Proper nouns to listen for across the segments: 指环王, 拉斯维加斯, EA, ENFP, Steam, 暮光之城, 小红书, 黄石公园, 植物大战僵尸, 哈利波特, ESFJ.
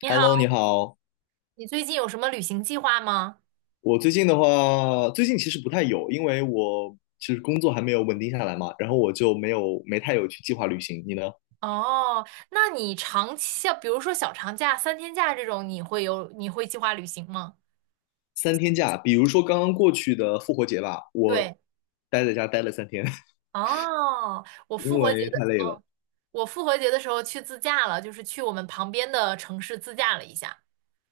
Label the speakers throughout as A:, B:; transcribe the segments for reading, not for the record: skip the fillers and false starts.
A: 你
B: Hello，你
A: 好，
B: 好。
A: 你最近有什么旅行计划吗？
B: 我最近其实不太有，因为我其实工作还没有稳定下来嘛，然后我就没太有去计划旅行。你呢？
A: 哦，那你长期，像比如说小长假、三天假这种，你会计划旅行吗？
B: 三天假，比如说刚刚过去的复活节吧，我
A: 对，
B: 待在家待了三天，
A: 哦，我复
B: 因
A: 活节
B: 为太
A: 的，
B: 累了
A: 我复活节的时候去自驾了，就是去我们旁边的城市自驾了一下。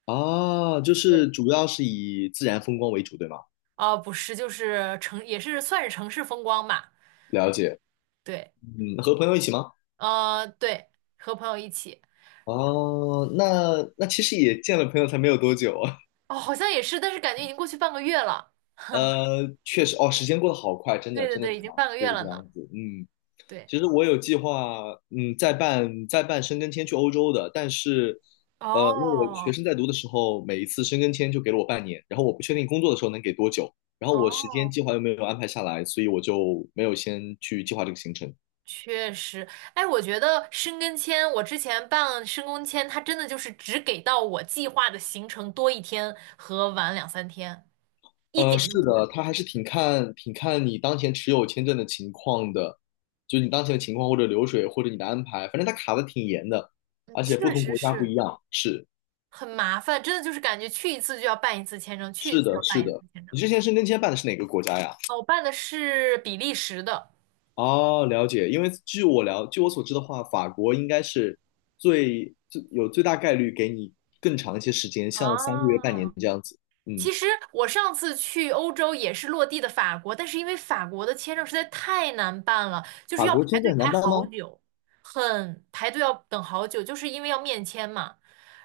B: 啊。就是
A: 对，
B: 主要是以自然风光为主，对吗？
A: 哦，不是，就是城，也是算是城市风光吧。
B: 了解。
A: 对，
B: 嗯，和朋友一起吗？
A: 对，和朋友一起。
B: 哦，那其实也见了朋友才没有多久啊。
A: 哦，好像也是，但是感觉已经过去半个月了。
B: 确实，哦，时间过得好快，真
A: 对
B: 的，
A: 对
B: 真的
A: 对，
B: 是
A: 已
B: 这
A: 经
B: 样，
A: 半个月
B: 是这
A: 了呢。
B: 样子。嗯。
A: 对，
B: 其实我有计划，再办申根签去欧洲的，但是，因为我学
A: 哦，
B: 生在读的时候，每一次申根签就给了我半年，然后我不确定工作的时候能给多久，然后我时间
A: 哦。
B: 计划又没有安排下来，所以我就没有先去计划这个行程。
A: 确实，哎，我觉得申根签，我之前办申根签，它真的就是只给到我计划的行程多一天和晚两三天，一点
B: 是
A: 都不会。
B: 的，它还是挺看你当前持有签证的情况的，就是你当前的情况或者流水或者你的安排，反正它卡的挺严的，
A: 嗯，
B: 而且不
A: 确
B: 同
A: 实
B: 国家不一
A: 是
B: 样。是
A: 很麻烦，真的就是感觉去一次就要办一次签证，去一
B: 是
A: 次就
B: 的，
A: 要
B: 是
A: 办一次
B: 的。
A: 签证。
B: 你之前申根签办的是哪个国家呀？
A: 哦，我办的是比利时的。
B: 哦，了解。因为据我了，据我所知的话，法国应该是最大概率给你更长一些时间，像三个月、半年
A: 啊，
B: 这样子。嗯，
A: 其实我上次去欧洲也是落地的法国，但是因为法国的签证实在太难办了，就是
B: 法
A: 要
B: 国
A: 排
B: 签证
A: 队
B: 很难
A: 排
B: 办
A: 好
B: 吗？
A: 久，很排队要等好久，就是因为要面签嘛，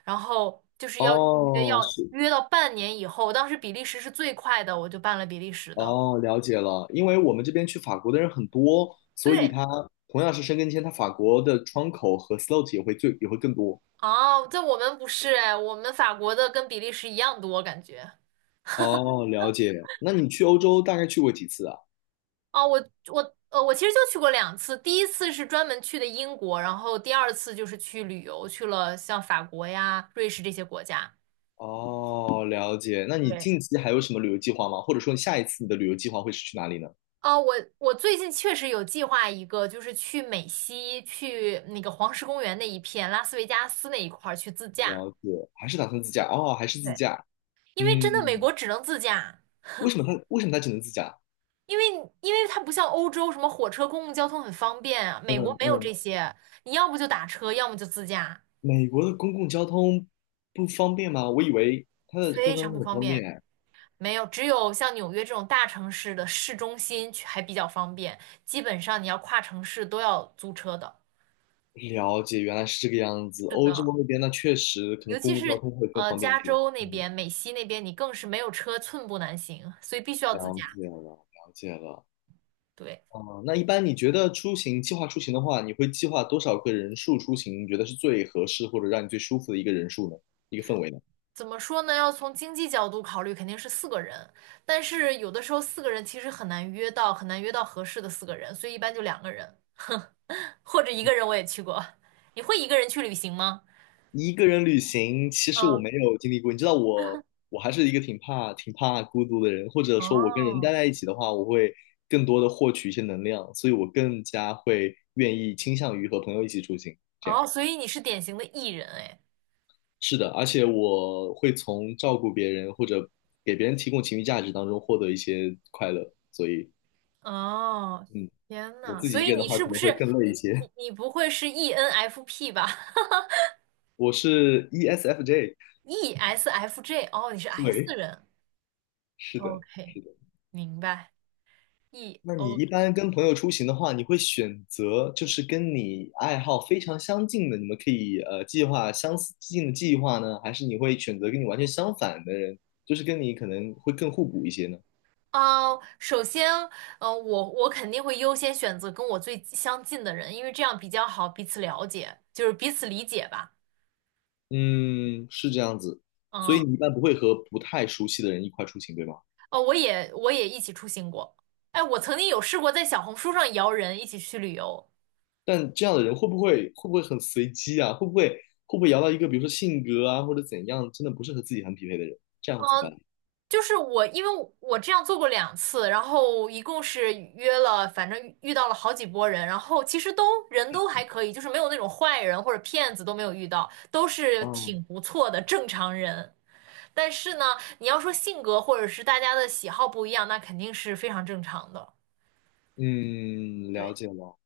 A: 然后就是要预约，
B: 哦，
A: 要
B: 是，
A: 约到半年以后。当时比利时是最快的，我就办了比利时的。
B: 哦，了解了。因为我们这边去法国的人很多，所以
A: 对，
B: 他同样是申根签，他法国的窗口和 slot 也会更多。
A: 哦，在我们不是哎，我们法国的跟比利时一样多，感觉。
B: 哦，了解。那你去欧洲大概去过几次啊？
A: 哦，我其实就去过两次，第一次是专门去的英国，然后第二次就是去旅游，去了像法国呀、瑞士这些国家。
B: 哦，了解。那你
A: 对，
B: 近期还有什么旅游计划吗？或者说你下一次你的旅游计划会是去哪里呢？
A: 哦，我最近确实有计划一个，就是去美西，去那个黄石公园那一片，拉斯维加斯那一块儿去自驾，
B: 了解，还是打算自驾哦，还是自
A: 对，
B: 驾。
A: 因为真的美
B: 嗯，
A: 国只能自驾，
B: 为什么他只能自驾？
A: 因为因为它不像欧洲什么火车、公共交通很方便啊，美国
B: 嗯
A: 没有
B: 嗯，
A: 这些，你要不就打车，要么就自驾，
B: 美国的公共交通不方便吗？我以为它的公
A: 非
B: 共交
A: 常不
B: 通很
A: 方
B: 方
A: 便。
B: 便。
A: 没有，只有像纽约这种大城市的市中心去还比较方便，基本上你要跨城市都要租车的。
B: 了解，原来是这个样子。
A: 是
B: 欧洲
A: 的，
B: 那边那确实可
A: 尤
B: 能公
A: 其
B: 共交
A: 是
B: 通会更方便一
A: 加
B: 些。
A: 州那
B: 嗯，
A: 边、美西那边，你更是没有车寸步难行，所以必须要自
B: 了
A: 驾。
B: 解了，了解了。
A: 对，
B: 哦，那一般你觉得出行计划出行的话，你会计划多少个人数出行？你觉得是最合适或者让你最舒服的一个人数呢？一个氛围呢？
A: 怎么说呢？要从经济角度考虑，肯定是四个人，但是有的时候四个人其实很难约到，很难约到合适的四个人，所以一般就两个人，或者一个人我也去过。你会一个人去旅行吗？
B: 一个人旅行，其实我
A: 嗯，
B: 没有经历过。你知道我，我还是一个挺怕、挺怕孤独的人，或者说，我跟人
A: 哦，
B: 待在一起的话，我会更多的获取一些能量，所以我更加会愿意倾向于和朋友一起出行。这样
A: 哦，所以你是典型的 E 人哎。
B: 是的，而且我会从照顾别人或者给别人提供情绪价值当中获得一些快乐。所以，
A: 哦，
B: 嗯，
A: 天
B: 我
A: 呐，
B: 自
A: 所
B: 己一个
A: 以
B: 人的
A: 你
B: 话，
A: 是
B: 可
A: 不
B: 能会
A: 是
B: 更累
A: 你
B: 一些。
A: 你不会是 ENFP 吧
B: 我是 ESFJ,
A: ？ESFJ，哦，你是 S 人。
B: 是的，
A: OK，
B: 是的。
A: 明白。E
B: 那你
A: O
B: 一般跟朋友出行的话，你会选择就是跟你爱好非常相近的，你们可以计划相似近的计划呢，还是你会选择跟你完全相反的人，就是跟你可能会更互补一些呢？
A: 哦，首先，我肯定会优先选择跟我最相近的人，因为这样比较好彼此了解，就是彼此理解吧。
B: 嗯，是这样子，所以
A: 嗯，
B: 你一般不会和不太熟悉的人一块出行，对吗？
A: 哦，我也一起出行过。哎，我曾经有试过在小红书上摇人一起去旅游，
B: 但这样的人会不会很随机啊？会不会摇到一个比如说性格啊或者怎样，真的不是和自己很匹配的人，这样怎么办？
A: 就是我，因为我这样做过两次，然后一共是约了，反正遇到了好几波人，然后其实人还可以，就是没有那种坏人或者骗子都没有遇到，都是
B: 哦，
A: 挺不错的正常人。但是呢，你要说性格或者是大家的喜好不一样，那肯定是非常正常的。
B: 嗯，了
A: 对，
B: 解了。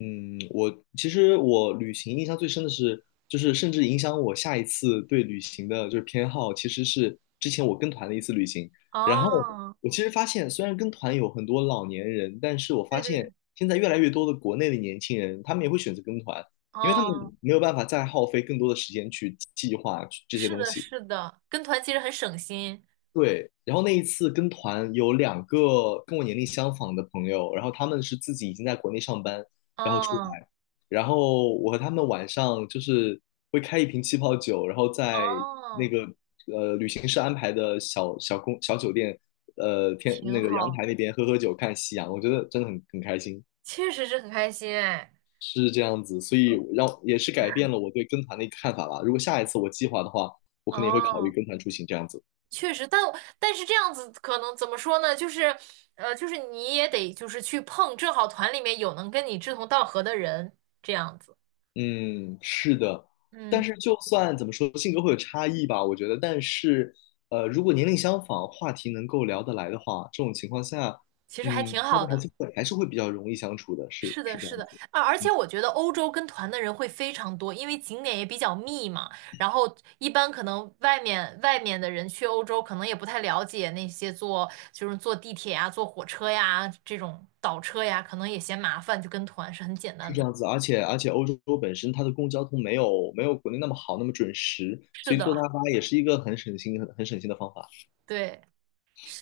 B: 嗯，其实我旅行印象最深的是，就是甚至影响我下一次对旅行的就是偏好，其实是之前我跟团的一次旅行。然后
A: 哦，
B: 我其实发现，虽然跟团有很多老年人，但是我发
A: 对对对，
B: 现现在越来越多的国内的年轻人，他们也会选择跟团，因为他们
A: 哦，
B: 没有办法再耗费更多的时间去计划这些
A: 是
B: 东
A: 的，
B: 西。
A: 是的，跟团其实很省心。
B: 对，然后那一次跟团有两个跟我年龄相仿的朋友，然后他们是自己已经在国内上班，然后出
A: 哦，
B: 来，然后我和他们晚上就是会开一瓶气泡酒，然后在那
A: 哦，
B: 个旅行社安排的小酒店，天
A: 挺
B: 那个阳
A: 好，
B: 台那边喝喝酒看夕阳，我觉得真的很开心，
A: 确实是很开心哎。
B: 是这样子，所以让也是改变了我对跟团的一个看法吧。如果下一次我计划的话，我可能也会考虑
A: 哦。
B: 跟团出行这样子。
A: 确实，但但是这样子可能怎么说呢？就是，就是你也得就是去碰，正好团里面有能跟你志同道合的人，这样子，
B: 嗯，是的，但
A: 嗯，
B: 是就算怎么说，性格会有差异吧，我觉得。但是，如果年龄相仿，话题能够聊得来的话，这种情况下，
A: 其实还
B: 嗯，
A: 挺
B: 大
A: 好
B: 家还
A: 的。
B: 是会还是会比较容易相处的，是
A: 是的，
B: 是这
A: 是
B: 样
A: 的，
B: 子，
A: 啊，而且
B: 嗯，
A: 我觉得欧洲跟团的人会非常多，因为景点也比较密嘛。然后一般可能外面的人去欧洲，可能也不太了解那些坐就是坐地铁呀、坐火车呀这种倒车呀，可能也嫌麻烦，就跟团是很简
B: 是
A: 单
B: 这
A: 的。
B: 样子。而且，欧洲本身它的公共交通没有国内那么好，那么准时，
A: 是
B: 所以坐大
A: 的，
B: 巴也是一个很省心的方法。
A: 对。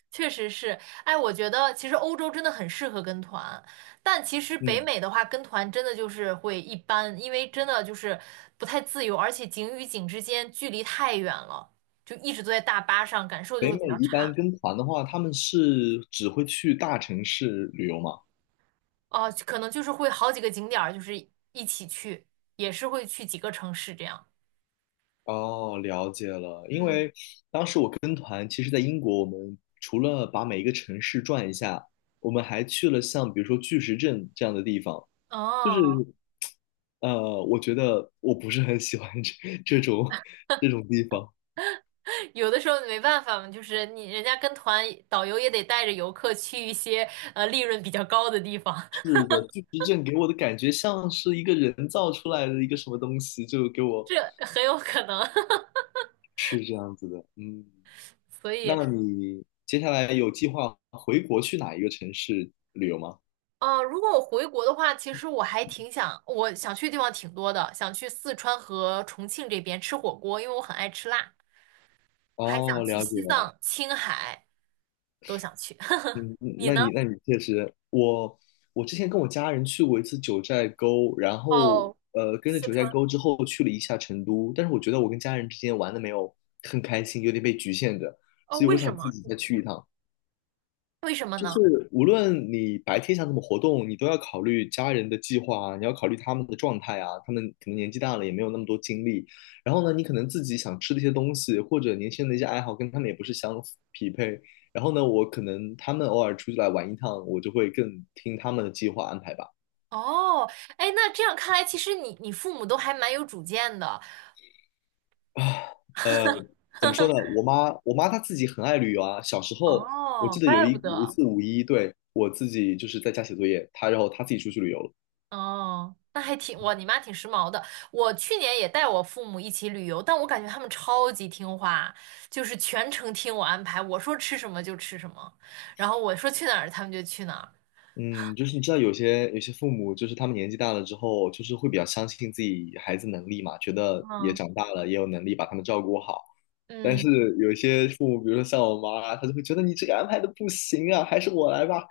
A: 确实是，哎，我觉得其实欧洲真的很适合跟团，但其实北
B: 嗯，
A: 美的话，跟团真的就是会一般，因为真的就是不太自由，而且景与景之间距离太远了，就一直坐在大巴上，感受就
B: 北
A: 会比
B: 美
A: 较
B: 一般
A: 差。
B: 跟团的话，他们是只会去大城市旅游嘛？
A: 哦、可能就是会好几个景点儿，就是一起去，也是会去几个城市这样。
B: 哦，了解了。因
A: 嗯，
B: 为当时我跟团，其实在英国，我们除了把每一个城市转一下，我们还去了像比如说巨石阵这样的地方。就是，
A: 哦，
B: 我觉得我不是很喜欢 这种这种地方。
A: 有的时候没办法嘛，就是你人家跟团，导游也得带着游客去一些利润比较高的地方，
B: 是的，巨石阵给我的感觉像是一个人造出来的一个什么东西，就给我
A: 这很有可能。
B: 是这样子的。嗯，
A: 所以，
B: 那你接下来有计划回国去哪一个城市旅游吗？
A: 呃，如果我回国的话，其实我还挺想，我想去的地方挺多的，想去四川和重庆这边吃火锅，因为我很爱吃辣，还想
B: 哦，
A: 去
B: 了解。
A: 西藏、青海，都想去。
B: 嗯，
A: 你
B: 那
A: 呢？
B: 你确实，我之前跟我家人去过一次九寨沟，然后
A: 哦，
B: 跟着
A: 四
B: 九寨
A: 川，
B: 沟之后去了一下成都，但是我觉得我跟家人之间玩的没有很开心，有点被局限着，
A: 哦，
B: 所以我
A: 为什
B: 想自
A: 么？
B: 己
A: 你
B: 再
A: 你
B: 去一趟。
A: 为什么
B: 就
A: 呢？
B: 是无论你白天想怎么活动，你都要考虑家人的计划啊，你要考虑他们的状态啊，他们可能年纪大了也没有那么多精力。然后呢，你可能自己想吃的一些东西，或者年轻人的一些爱好跟他们也不是相匹配。然后呢，我可能他们偶尔出去来玩一趟，我就会更听他们的计划安排吧。
A: 哦，哎，那这样看来，其实你父母都还蛮有主见的。
B: 啊，呃，怎么说呢？我妈她自己很爱旅游啊。小时候，我记
A: 哦，
B: 得有
A: 怪
B: 一
A: 不
B: 有一
A: 得。
B: 次五一，对，我自己就是在家写作业，然后她自己出去旅游了。
A: 哦，那还挺，哇，你妈挺时髦的。我去年也带我父母一起旅游，但我感觉他们超级听话，就是全程听我安排，我说吃什么就吃什么，然后我说去哪儿他们就去哪儿。
B: 嗯，就是你知道有些父母，就是他们年纪大了之后，就是会比较相信自己孩子能力嘛，觉得也
A: 嗯
B: 长大了，也有能力把他们照顾好。但是
A: 嗯，
B: 有一些父母，比如说像我妈啊，她就会觉得你这个安排的不行啊，还是我来吧。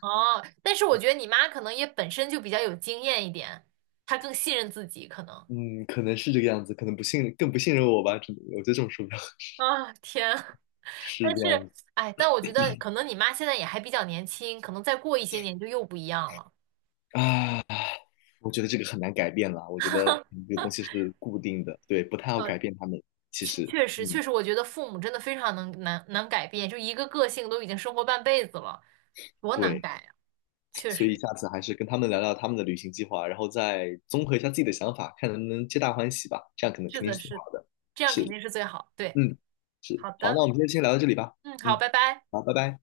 A: 哦，但是我觉得你妈可能也本身就比较有经验一点，她更信任自己可能。
B: 嗯，可能是这个样子，可能不信，更不信任我吧，只能我觉得这种说法
A: 啊，天啊！
B: 是
A: 但
B: 这
A: 是，
B: 样子
A: 哎，但我觉得可能你妈现在也还比较年轻，可能再过一些年就又不一样了。
B: 啊。我觉得这个很难改变啦，我觉得 这个东西是固定的，对，不太好
A: 呃，
B: 改变他们。其
A: 确
B: 实，
A: 确实
B: 嗯，
A: 确实，我觉得父母真的非常难改变，就一个个性都已经生活半辈子了，多难
B: 对。
A: 改呀！确
B: 所以
A: 实，
B: 下次还是跟他们聊聊他们的旅行计划，然后再综合一下自己的想法，看能不能皆大欢喜吧。这样可能肯
A: 是
B: 定
A: 的，
B: 是最好
A: 是的
B: 的。
A: 这样
B: 是，
A: 肯定是最好。对，
B: 嗯，是。
A: 好
B: 好，
A: 的，
B: 那我们今天先聊到这里吧。
A: 嗯，好，
B: 嗯，
A: 拜拜。
B: 好，拜拜。